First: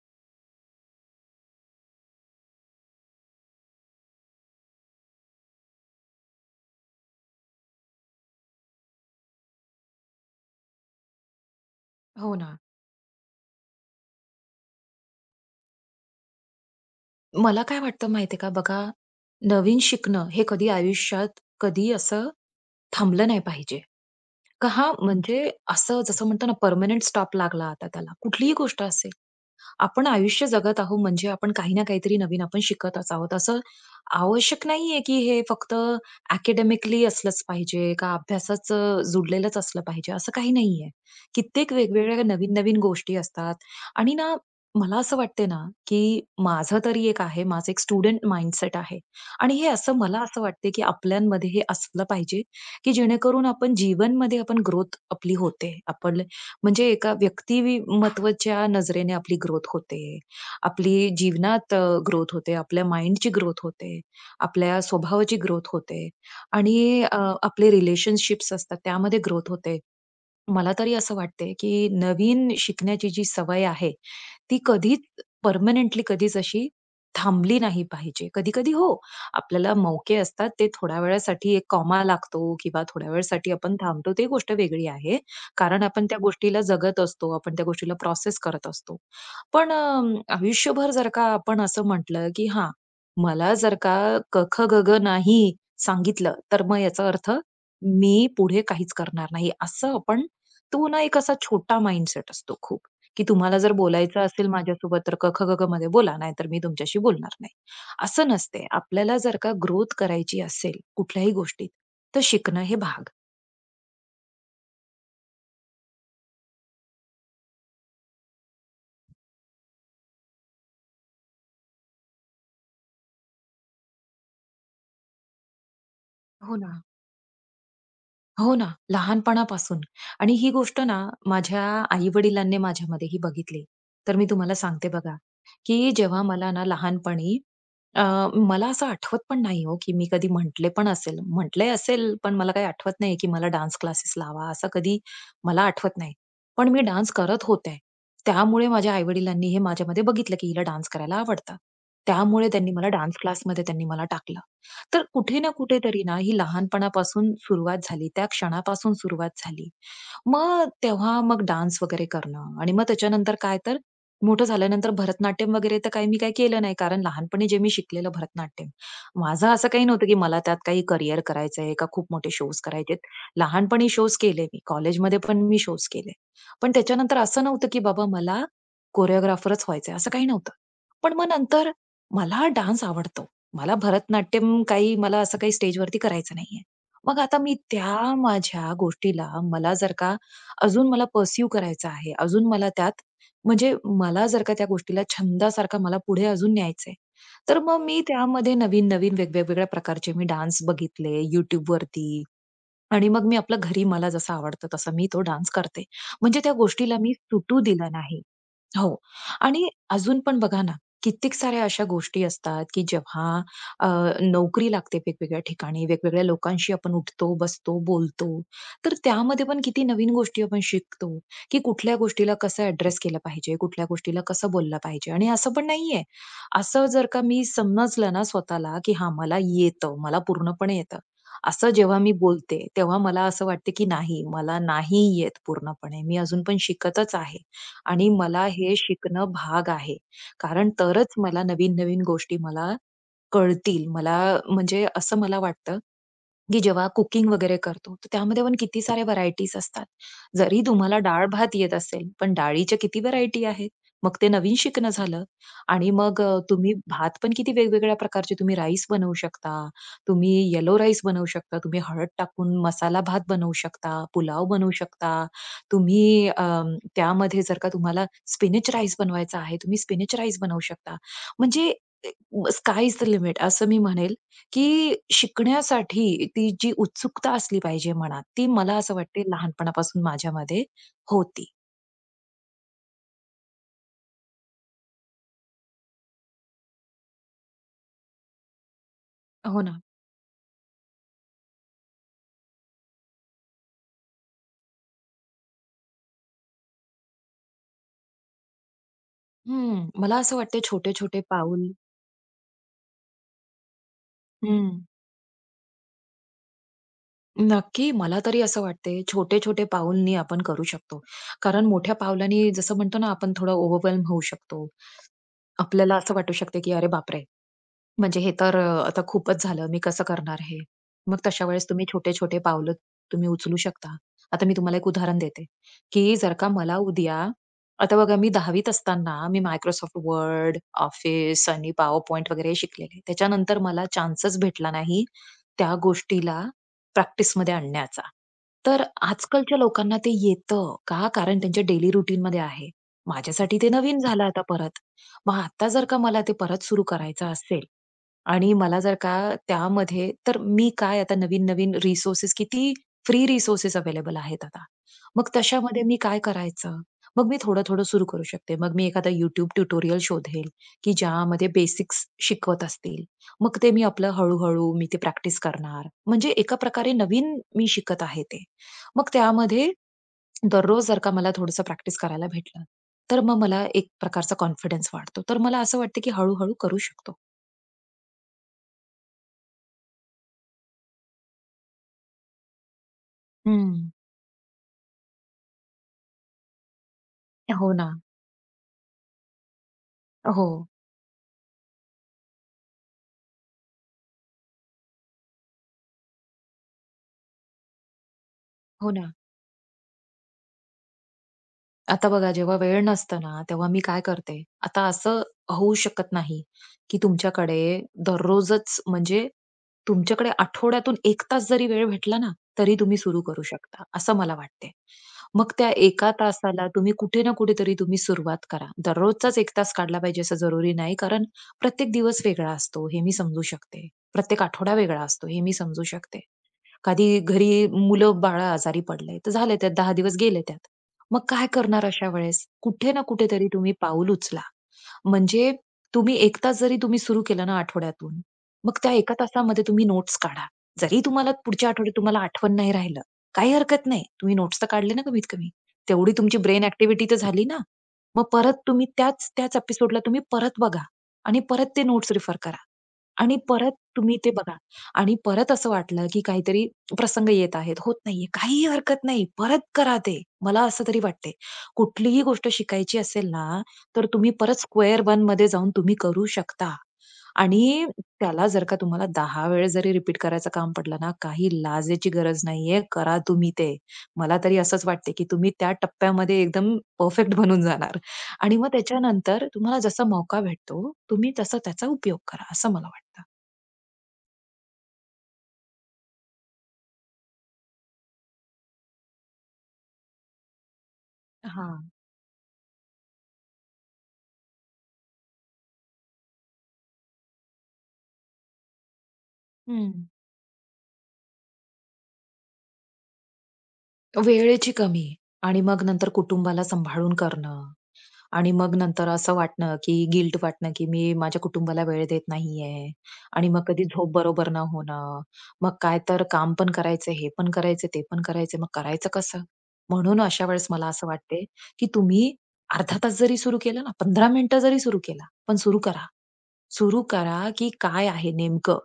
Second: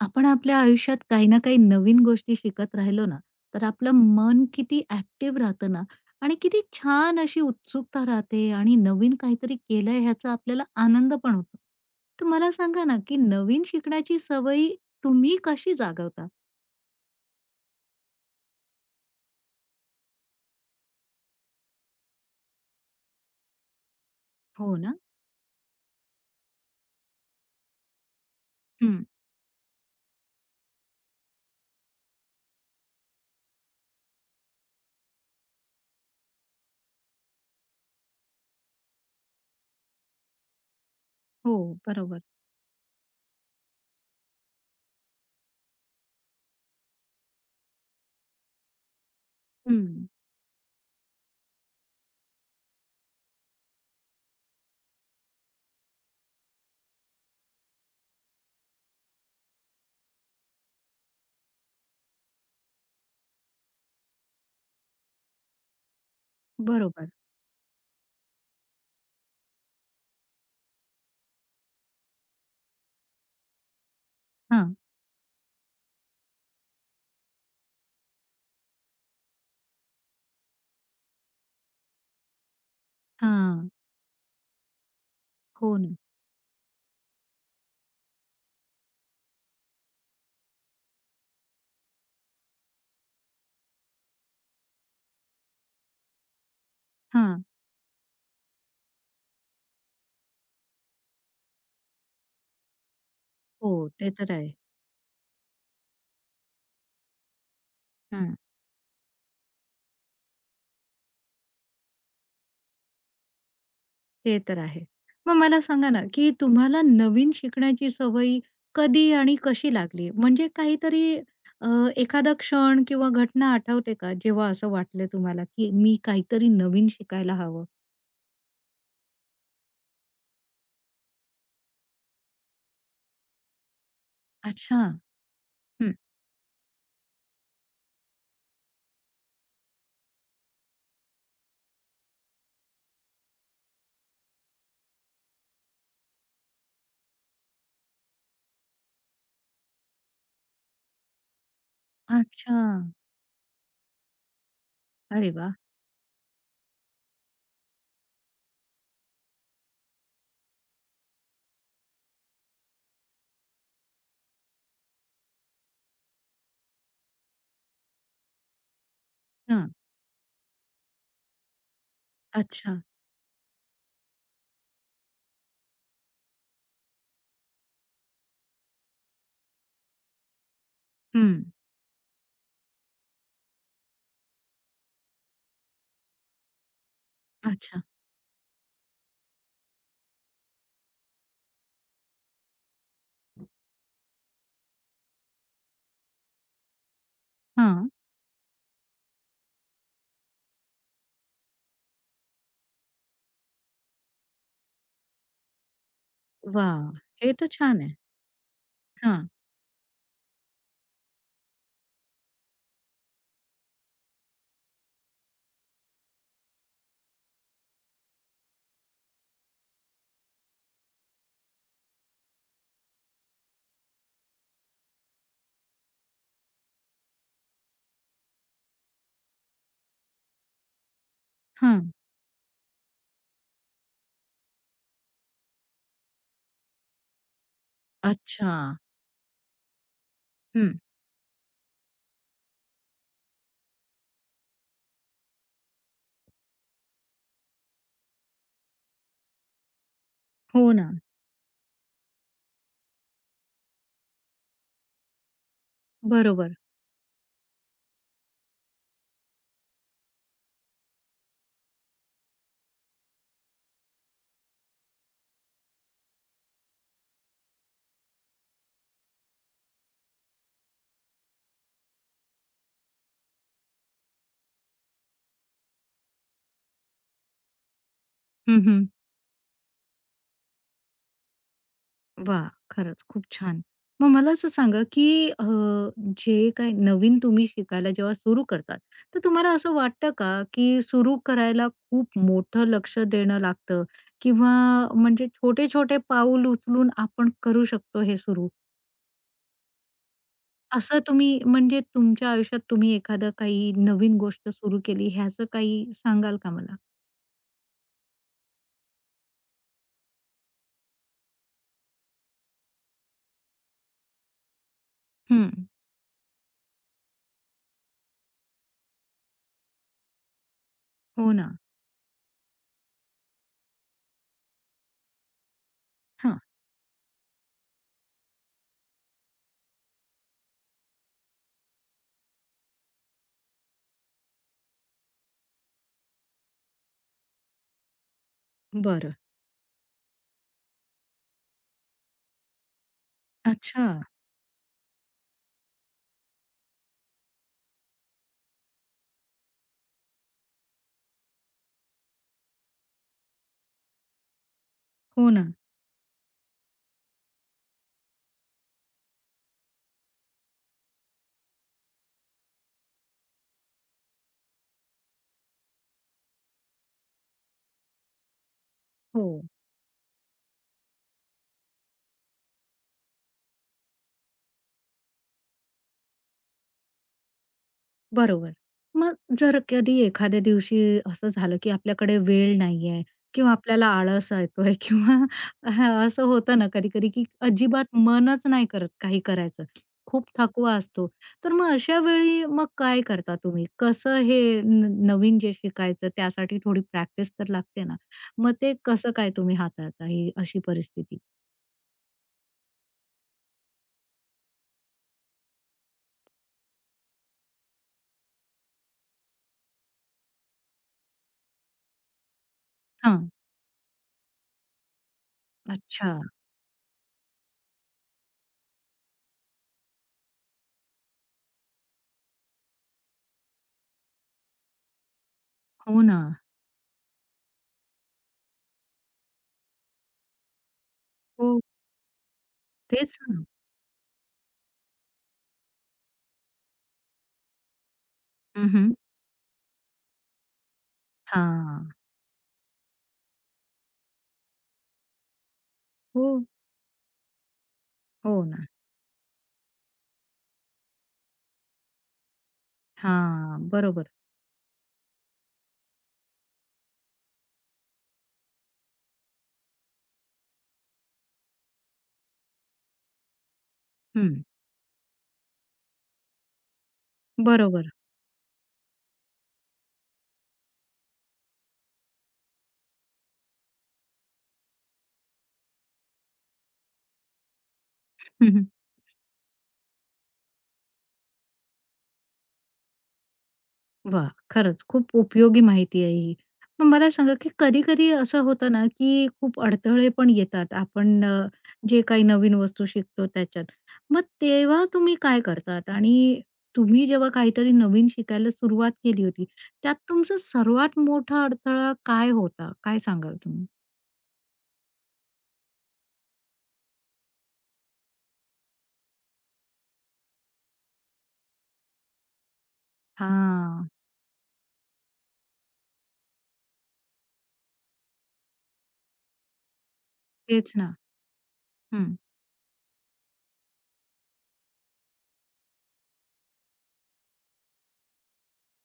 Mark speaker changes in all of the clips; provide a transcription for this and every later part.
Speaker 1: आपण आपल्या आयुष्यात काही ना काही नवीन गोष्टी शिकत राहिलो ना, तर आपलं मन किती ॲक्टिव्ह राहतं ना आणि किती छान अशी उत्सुकता राहते आणि नवीन काहीतरी केलंय ह्याचा आपल्याला आनंद पण होतो. तर
Speaker 2: हो
Speaker 1: मला
Speaker 2: ना.
Speaker 1: सांगा ना, की नवीन शिकण्याची सवयी तुम्ही कशी जागवता?
Speaker 2: मला काय वाटतं माहितीये का बघा, नवीन शिकणं हे कधी आयुष्यात कधी असं थांबलं नाही पाहिजे. का
Speaker 1: हो
Speaker 2: हां,
Speaker 1: ना?
Speaker 2: हं. म्हणजे असं जसं म्हणतो ना, पर्मनंट स्टॉप लागला आता त्याला. कुठलीही गोष्ट
Speaker 1: हं.
Speaker 2: असेल. आपण आयुष्य जगत आहोत म्हणजे आपण काही ना काहीतरी नवीन आपण शिकतच आहोत. असं आवश्यक नाहीये की हे फक्त अकॅडमिकली असलंच पाहिजे का अभ्यासाच जुडलेलंच असलं पाहिजे असं काही नाहीये.
Speaker 1: हो,
Speaker 2: कित्येक
Speaker 1: बरोबर.
Speaker 2: वेगवेगळ्या नवीन-नवीन गोष्टी असतात आणि ना मला असं वाटते ना, की माझं तरी एक आहे, माझं एक स्टुडंट माइंडसेट आहे आणि हे असं
Speaker 1: हं.
Speaker 2: मला असं वाटते की आपल्यांमध्ये हे असलं पाहिजे, की जेणेकरून आपण जीवनमध्ये आपण ग्रोथ आपली होते. आपण म्हणजे एका व्यक्तिमत्त्वाच्या नजरेने आपली ग्रोथ होते. आपली जीवनात ग्रोथ होते. आपल्या माइंडची ग्रोथ होते. आपल्या स्वभावाची ग्रोथ होते आणि
Speaker 1: बरोबर.
Speaker 2: अ, आपले रिलेशनशिप्स असतात त्यामध्ये ग्रोथ होते. मला तरी असं वाटते, की नवीन शिकण्याची जी सवय आहे, ती
Speaker 1: हां.
Speaker 2: कधीच परमनेंटली कधीच अशी थांबली नाही पाहिजे. कधी-कधी हो, आपल्याला मौके असतात ते थोड्या वेळासाठी एक कॉमा लागतो किंवा थोड्या वेळासाठी
Speaker 1: हां.
Speaker 2: आपण थांबतो, ते गोष्ट वेगळी आहे.
Speaker 1: हो
Speaker 2: कारण
Speaker 1: ना.
Speaker 2: आपण त्या गोष्टीला जगत असतो, आपण त्या गोष्टीला प्रोसेस करत असतो. पण आयुष्यभर जर का आपण असं म्हटलं, की हां, मला जर का क, ख, नाही सांगितलं, तर मग याचा अर्थ
Speaker 1: हां.
Speaker 2: मी पुढे काहीच करणार नाही. असं आपण तो ना एक असा छोटा माइंडसेट असतो खूप, की तुम्हाला
Speaker 1: हो,
Speaker 2: जर
Speaker 1: ते
Speaker 2: बोलायचं
Speaker 1: तर
Speaker 2: असेल
Speaker 1: आहे.
Speaker 2: माझ्यासोबत तर क, ख, ग, मध्ये बोला, नाहीतर मी तुमच्याशी बोलणार नाही. असं नसते. आपल्याला जर का ग्रोथ करायची असेल कुठल्याही गोष्टीत, तर शिकणं हे भाग.
Speaker 1: ते तर आहे. मग मला सांगा ना, की तुम्हाला नवीन शिकण्याची सवय कधी आणि कशी लागली? म्हणजे काहीतरी अ, एखादा क्षण किंवा घटना आठवते का, जेव्हा असं वाटलं तुम्हाला, की मी काहीतरी
Speaker 2: हो ना.
Speaker 1: नवीन शिकायला हवं?
Speaker 2: हो ना, लहानपणापासून आणि ही गोष्ट ना माझ्या आई-वडिलांनी माझ्यामध्ये ही बघितली. तर मी तुम्हाला
Speaker 1: अच्छा.
Speaker 2: सांगते बघा, की
Speaker 1: हं.
Speaker 2: जेव्हा मला ना लहानपणी अ, मला असं आठवत पण नाही हो, की मी कधी म्हटले पण असेल. म्हटले असेल, पण मला काही आठवत नाही की मला डान्स क्लासेस लावा, असं कधी मला आठवत नाही. पण मी डान्स करत होते. त्यामुळे माझ्या आई हे माझ्यामध्ये बघितलं, की हिला डान्स करायला आवडतं. त्यामुळे
Speaker 1: अच्छा.
Speaker 2: त्यांनी मला डान्स क्लासमध्ये त्यांनी मला टाकलं. तर
Speaker 1: अरे
Speaker 2: कुठे ना
Speaker 1: वाह!
Speaker 2: कुठेतरी ना ही लहानपणापासून सुरुवात झाली, त्या क्षणापासून सुरुवात झाली. मग तेव्हा मग डान्स वगैरे करणं आणि मग त्याच्यानंतर काय तर मोठं झाल्यानंतर भरतनाट्यम वगैरे तर काही मी काही केलं नाही. कारण लहानपणी जे मी शिकलेलं भरतनाट्यम, माझं असं
Speaker 1: हां.
Speaker 2: काही नव्हतं की मला त्यात काही करियर करायचं आहे का खूप मोठे शोज
Speaker 1: अच्छा.
Speaker 2: करायचे लहानपणी शोज केले मी. कॉलेजमध्ये पण मी शोज केले. पण त्याच्यानंतर असं नव्हतं की बाबा मला कोरिओग्राफरच व्हायचंय, असं काही नव्हतं. पण मग
Speaker 1: हं.
Speaker 2: नंतर मला डान्स आवडतो. मला भरतनाट्यम काही मला असं काही स्टेजवरती करायचं नाहीये. मग आता मी
Speaker 1: अच्छा.
Speaker 2: त्या माझ्या गोष्टीला मला जर का अजून मला पर्स्यू करायचं आहे, अजून मला त्यात म्हणजे मला जर का त्या गोष्टीला छंदासारखा मला पुढे अजून न्यायचंय. तर मग
Speaker 1: हां.
Speaker 2: मी त्यामध्ये नवीन-नवीन वेगवेगळ्या प्रकारचे मी डान्स बघितले YouTubeवरती आणि मग मी आपलं घरी मला जसं आवडतं तसं मी तो डान्स करते. म्हणजे त्या
Speaker 1: वाह!
Speaker 2: गोष्टीला मी
Speaker 1: हे तर
Speaker 2: सुटू
Speaker 1: छान
Speaker 2: दिलं
Speaker 1: आहे.
Speaker 2: नाही. हो.
Speaker 1: हां.
Speaker 2: आणि अजून पण बघा ना, कित्येक साऱ्या अशा गोष्टी असतात, की जेव्हा अ, नोकरी लागते वेगवेगळ्या ठिकाणी, वेगवेगळ्या लोकांशी आपण उठतो, बसतो, बोलतो. तर त्यामध्ये पण किती नवीन गोष्टी आपण शिकतो, की कुठल्या गोष्टीला कसं ॲड्रेस केलं पाहिजे, कुठल्या गोष्टीला कसं बोललं पाहिजे. आणि असं पण नाहीये. असं जर का मी समजलं ना स्वतःला, की हां, मला येतं, मला पूर्णपणे येतं. असं
Speaker 1: हां.
Speaker 2: जेव्हा मी बोलते, तेव्हा मला असं वाटते, की नाही, मला नाही येत पूर्णपणे. मी अजून पण शिकतच आहे. आणि मला
Speaker 1: अच्छा.
Speaker 2: हे शिकणं भाग आहे. कारण
Speaker 1: हं.
Speaker 2: तरच मला नवीन-नवीन गोष्टी मला कळतील. मला म्हणजे असं मला वाटतं, की जेव्हा कुकिंग वगैरे करतो, तर त्यामध्ये पण किती साऱ्या व्हरायटीज असतात. जरी
Speaker 1: हो ना.
Speaker 2: तुम्हाला डाळ-भात येत असेल, पण डाळीच्या किती व्हरायटी आहेत. मग ते नवीन शिकणं झालं आणि मग
Speaker 1: बरोबर.
Speaker 2: तुम्ही भात पण किती वेगवेगळ्या प्रकारचे तुम्ही राईस बनवू शकता. तुम्ही येलो राईस बनवू शकता. तुम्ही हळद टाकून मसाला भात बनवू शकता. पुलाव बनवू शकता. तुम्ही अ, त्यामध्ये जर का तुम्हाला स्पिनच राईस बनवायचा आहे, तुम्ही स्पिनच राईस बनवू शकता. म्हणजे स्काय इज द लिमिट असं मी म्हणेल. की शिकण्यासाठी ती जी उत्सुकता असली पाहिजे मनात, ती
Speaker 1: हं,
Speaker 2: मला
Speaker 1: हं.
Speaker 2: असं वाटते लहानपणापासून माझ्यामध्ये होती.
Speaker 1: वा, खरंच खूप छान. मग मला असं सांगा, की जे काही नवीन तुम्ही शिकायला जेव्हा सुरू करतात, तर तुम्हाला
Speaker 2: हो
Speaker 1: असं
Speaker 2: ना.
Speaker 1: वाटतं का, की सुरू करायला खूप मोठं लक्ष देणं लागतं किंवा म्हणजे छोटे-छोटे पाऊल उचलून आपण करू शकतो हे सुरू?
Speaker 2: हं. मला असं वाटते
Speaker 1: असं
Speaker 2: छोटे-छोटे
Speaker 1: तुम्ही
Speaker 2: पाऊल
Speaker 1: म्हणजे तुमच्या आयुष्यात तुम्ही एखादं काही नवीन गोष्ट
Speaker 2: हं.
Speaker 1: सुरू केली ह्याचं काही सांगाल का मला?
Speaker 2: नक्की. मला तरी असं वाटते छोटे-छोटे पाऊलनी आपण करू शकतो. कारण मोठ्या पावलांनी जसं म्हणतो ना आपण थोडं ओव्हरवेल्म होऊ शकतो.
Speaker 1: हं.
Speaker 2: आपल्याला असं वाटू शकते की "अरे बापरे! म्हणजे हे तर आता खूपच झालं. मी कसं करणार हे? मग
Speaker 1: हो
Speaker 2: तशा
Speaker 1: ना.
Speaker 2: वेळेस तुम्ही छोटे-छोटे पावलं उचलू शकता. आता मी तुम्हाला एक उदाहरण देते, की जर
Speaker 1: हां.
Speaker 2: का मला उद्या आता बघा मी 10वीत असताना मी Microsoft Word, Office आणि PowerPoint वगैरे शिकलेले. त्याच्यानंतर मला चान्सच भेटला नाही त्या गोष्टीला प्रॅक्टिसमध्ये आणण्याचा. तर
Speaker 1: बरं.
Speaker 2: आजकालच्या लोकांना ते येतं का? कारण त्यांच्या डेली रुटीनमध्ये आहे. माझ्यासाठी ते
Speaker 1: अच्छा.
Speaker 2: नवीन झालं आता परत. मग आता जर का मला ते परत सुरू करायचं असेल, आणि मला जर का त्यामध्ये तर मी काय आता नवीन-नवीन रिसोर्सेस किती फ्री रिसोर्सेस अवेलेबल आहेत आता. मग
Speaker 1: हो ना.
Speaker 2: तशामध्ये मी काय करायचं? मग मी थोडं-थोडं सुरू करू शकते. मग मी एखादा YouTube ट्युटोरियल शोधेल, की ज्यामध्ये बेसिक्स शिकवत असतील. मग ते मी आपलं हळू ते प्रॅक्टिस करणार. म्हणजे एका प्रकारे नवीन मी शिकत आहे ते. मग
Speaker 1: हो.
Speaker 2: त्यामध्ये दररोज जर का मला थोडंसं प्रॅक्टिस करायला भेटलं, तर मग मला एक प्रकारचा कॉन्फिडन्स वाढतो. तर मला असं वाटतं, की हळू करू शकतो.
Speaker 1: बरोबर. मग जर कधी एखाद्या दिवशी असं झालं, की आपल्याकडे वेळ नाहीये किंवा आपल्याला
Speaker 2: हं.
Speaker 1: आळस येतोय किंवा हां, असं होतं ना कधी-कधी, की
Speaker 2: हो
Speaker 1: अजिबात
Speaker 2: ना.
Speaker 1: मनच नाही करत काही करायचं. खूप
Speaker 2: हो.
Speaker 1: थकवा असतो. तर मग अशा वेळी मग काय करता तुम्ही? कसं हे न नवीन जे शिकायचं त्यासाठी थोडी प्रॅक्टिस तर लागते ना. मग ते
Speaker 2: हो
Speaker 1: कसं
Speaker 2: ना.
Speaker 1: काय तुम्ही हाताळता ही अशी परिस्थिती?
Speaker 2: आता बघा जेव्हा वेळ नसतं ना, तेव्हा मी काय करते, आता असं होऊ शकत नाही, की तुमच्याकडे दररोजच म्हणजे तुमच्याकडे आठवड्यातून 1 तास जरी वेळ भेटला ना, तरी तुम्ही सुरू
Speaker 1: हां.
Speaker 2: करू शकता, असं मला वाटते. मग त्या 1
Speaker 1: अच्छा.
Speaker 2: तासाला तुम्ही कुठे ना कुठेतरी सुरुवात करा. दररोजचाच 1 तास काढला पाहिजे असं जरुरी नाही, कारण प्रत्येक दिवस वेगळा असतो हे मी समजू शकते. प्रत्येक आठवडा वेगळा असतो हे मी समजू
Speaker 1: हो
Speaker 2: शकते.
Speaker 1: ना.
Speaker 2: कधी घरी मुलं-बाळं आजारी पडले, तर झाले त्यात 10 दिवस गेले त्यात. मग काय
Speaker 1: हो.
Speaker 2: करणार अशा वेळेस? कुठे ना
Speaker 1: तेच ना.
Speaker 2: कुठेतरी तुम्ही पाऊल उचला. म्हणजे तुम्ही 1 तास जरी सुरू केलं ना आठवड्यातून,
Speaker 1: हं,
Speaker 2: मग त्या
Speaker 1: हं.
Speaker 2: 1 तासामध्ये तुम्ही नोट्स काढा. जरी तुम्हाला पुढच्या आठवड्यात तुम्हाला आठवण नाही राहिलं, काही हरकत नाही. तुम्ही नोट्स तर काढले ना कमीत कमी. तेवढी
Speaker 1: हो.
Speaker 2: तुमची ब्रेन ॲक्टिव्हिटी तर झाली ना. मग
Speaker 1: हो
Speaker 2: परत
Speaker 1: ना.
Speaker 2: तुम्ही त्याच त्याच एपिसोडला परत बघा आणि परत ते नोट्स रिफर करा आणि
Speaker 1: हां,
Speaker 2: परत
Speaker 1: बरोबर.
Speaker 2: तुम्ही ते बघा आणि परत असं वाटलं की काहीतरी प्रसंग येत आहेत. होत नाहीये. काही हरकत नाही. परत करा ते. मला असं तरी वाटते. कुठलीही गोष्ट शिकायची असेल ना, तर तुम्ही
Speaker 1: हं,
Speaker 2: परत स्क्वेअर वन मध्ये जाऊन तुम्ही करू शकता. आणि
Speaker 1: बरोबर.
Speaker 2: त्याला जर का तुम्हाला 10 वेळेस जरी रिपीट करायचं काम पडलं ना, काही लाजेची गरज नाहीये. करा तुम्ही ते. मला तरी असंच वाटते, की तुम्ही त्या टप्प्यामध्ये एकदम परफेक्ट बनून जाणार.
Speaker 1: हं,
Speaker 2: आणि
Speaker 1: हं.
Speaker 2: मग त्याच्यानंतर तुम्हाला जसा मौका भेटतो, तुम्ही तसा त्याचा उपयोग करा, असं मला वाटतं.
Speaker 1: वाह! खरंच खूप उपयोगी माहिती आहे ही. मग मला सांगा, की कधी-कधी असं होतं ना, की खूप अडथळे पण येतात. आपण
Speaker 2: हां.
Speaker 1: जे काही नवीन वस्तू शिकतो त्याच्यात. मग तेव्हा तुम्ही काय करतात? आणि तुम्ही जेव्हा काहीतरी नवीन शिकायला सुरुवात केली होती,
Speaker 2: हं.
Speaker 1: त्यात तुमचा सर्वात मोठा अडथळा काय होता? काय सांगाल तुम्ही?
Speaker 2: वेळेची कमी आणि मग नंतर कुटुंबाला सांभाळून करणं आणि मग नंतर असं वाटणं, की गिल्ट वाटणं, की मी माझ्या कुटुंबाला वेळ देत नाहीये आणि मग कधी
Speaker 1: हां,
Speaker 2: झोप बरोबर न होणं. मग काय तर काम पण करायचं, हे पण करायचं, ते पण करायचं. मग करायचं कसं? म्हणून अशा वेळेस
Speaker 1: तेच
Speaker 2: मला
Speaker 1: ना.
Speaker 2: असं वाटते, की
Speaker 1: हं.
Speaker 2: तुम्ही अर्धा तास जरी सुरू केलं ना, 15 मिनिटं जरी सुरू केला, पण सुरू करा. सुरू करा, की काय आहे नेमकं.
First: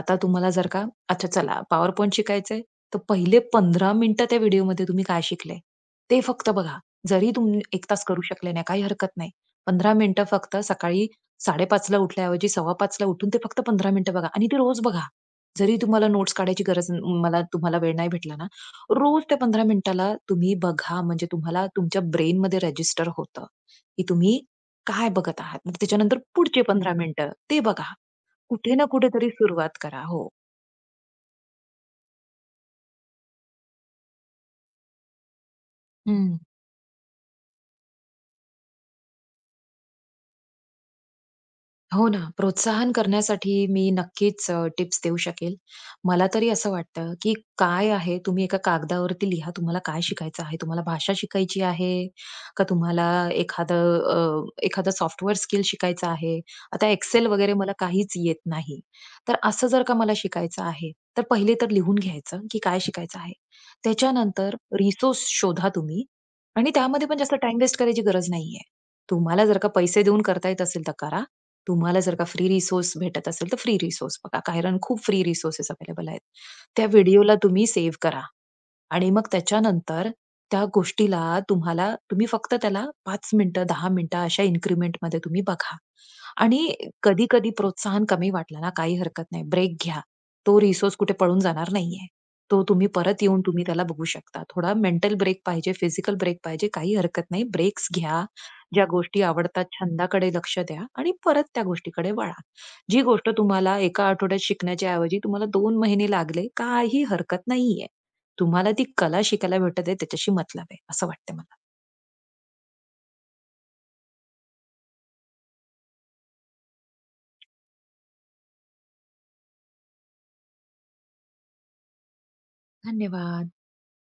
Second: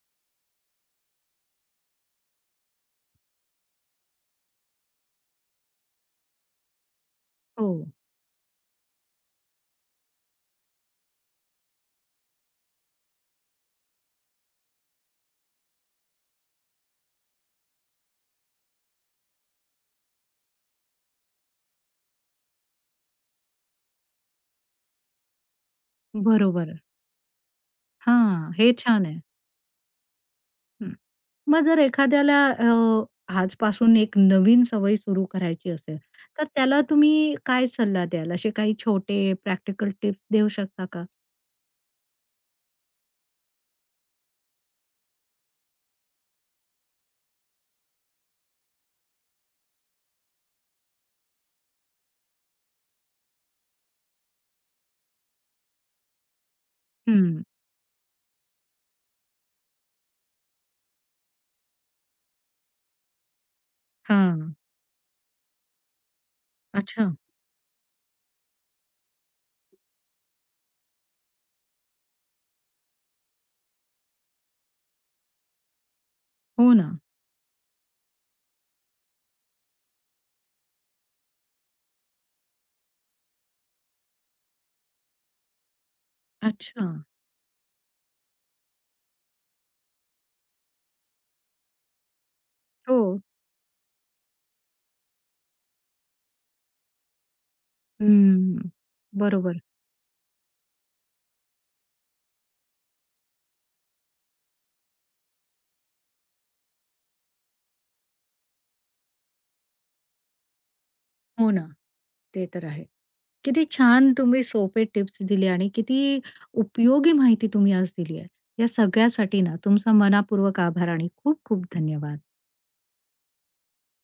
Speaker 2: आता तुम्हाला जर का अच्छा चला PowerPoint शिकायचंय, तर पहिले 15 मिनिटं त्या व्हिडिओमध्ये तुम्ही काय शिकले, ते फक्त बघा. जरी तुम्ही
Speaker 1: हो,
Speaker 2: 1 तास करू शकले नाही, काही हरकत नाही. 15 मिनिटं फक्त सकाळी 5:30 उठल्याऐवजी 5:15 ला उठून ते फक्त 15 मिनिटं बघा आणि ते रोज बघा. जरी तुम्हाला नोट्स काढायची गरज न- मला तुम्हाला वेळ नाही भेटला ना, रोज त्या 15 मिनिटाला तुम्ही बघा. म्हणजे तुम्हाला तुमच्या ब्रेनमध्ये रजिस्टर होतं, की तुम्ही काय बघत आहात? मग त्याच्यानंतर पुढचे
Speaker 1: बरोबर.
Speaker 2: 15 मिनिटं ते बघा.
Speaker 1: हां, हे
Speaker 2: कुठे ना
Speaker 1: छान आहे.
Speaker 2: कुठेतरी सुरुवात करा. हो.
Speaker 1: मग जर एखाद्याला आजपासून एक नवीन सवय सुरू करायची असेल,
Speaker 2: हं.
Speaker 1: तर त्याला तुम्ही काय सल्ला द्याल? असे काही छोटे प्रॅक्टिकल टिप्स देऊ शकता का?
Speaker 2: हो ना, प्रोत्साहन करण्यासाठी मी नक्कीच टिप्स देऊ शकेल. मला तरी असं वाटतं, की काय आहे तुम्ही एका कागदावरती लिहा तुम्हाला काय शिकायचं आहे? तुम्हाला भाषा शिकायची आहे? का तुम्हाला एखादं एखादं सॉफ्टवेअर स्किल शिकायचं आहे? आता Excel
Speaker 1: हं.
Speaker 2: वगैरे मला काहीच येत नाही. तर असं जर का मला शिकायचं आहे, तर पहिले तर लिहून घ्यायचं, की काय शिकायचं आहे. त्याच्यानंतर
Speaker 1: हां.
Speaker 2: रिसोर्स शोधा तुम्ही, आणि त्यामध्ये
Speaker 1: अच्छा.
Speaker 2: पण जास्त टाईम वेस्ट करायची गरज नाहीये. तुम्हाला जर का पैसे देऊन करता येत असेल तर करा. तुम्हाला जर का फ्री रिसोर्स भेटत असेल तर फ्री रिसोर्स बघा. कारण खूप फ्री रिसोर्सेस अवेलेबल आहेत.
Speaker 1: हो
Speaker 2: त्या
Speaker 1: ना.
Speaker 2: व्हिडिओला तुम्ही सेव्ह करा. आणि मग त्याच्यानंतर त्या गोष्टीला तुम्हाला तुम्ही फक्त त्याला 5 मिनिटं, 10 मिनिटं अशा इन्क्रिमेंटमध्ये तुम्ही बघा. आणि
Speaker 1: अच्छा.
Speaker 2: कधी-कधी प्रोत्साहन कमी वाटलं ना, काही हरकत नाही. ब्रेक घ्या. तो रिसोर्स कुठे पळून जाणार नाहीये. तो तुम्ही
Speaker 1: हो.
Speaker 2: परत येऊन तुम्ही त्याला बघू शकता. थोडा मेंटल ब्रेक पाहिजे, फिजिकल ब्रेक पाहिजे, काही हरकत नाही. ब्रेक्स घ्या.
Speaker 1: हं.
Speaker 2: ज्या गोष्टी
Speaker 1: बरोबर.
Speaker 2: आवडतात छंदाकडे लक्ष द्या आणि परत त्या गोष्टीकडे वळा. जी गोष्ट तुम्हाला एका आठवड्यात शिकण्याच्या ऐवजी तुम्हाला 2 महिने लागले, काही हरकत नाहीये. तुम्हाला ती कला शिकायला भेटत आहे त्याच्याशी मतलब आहे, असं वाटतं
Speaker 1: हो
Speaker 2: मला.
Speaker 1: ना. ते तर आहे. किती छान तुम्ही सोपे टिप्स दिले आणि किती उपयोगी माहिती तुम्ही आज दिली आहे. या सगळ्यासाठी ना तुमचा मनापूर्वक आभार आणि खूप खूप धन्यवाद.
Speaker 2: धन्यवाद.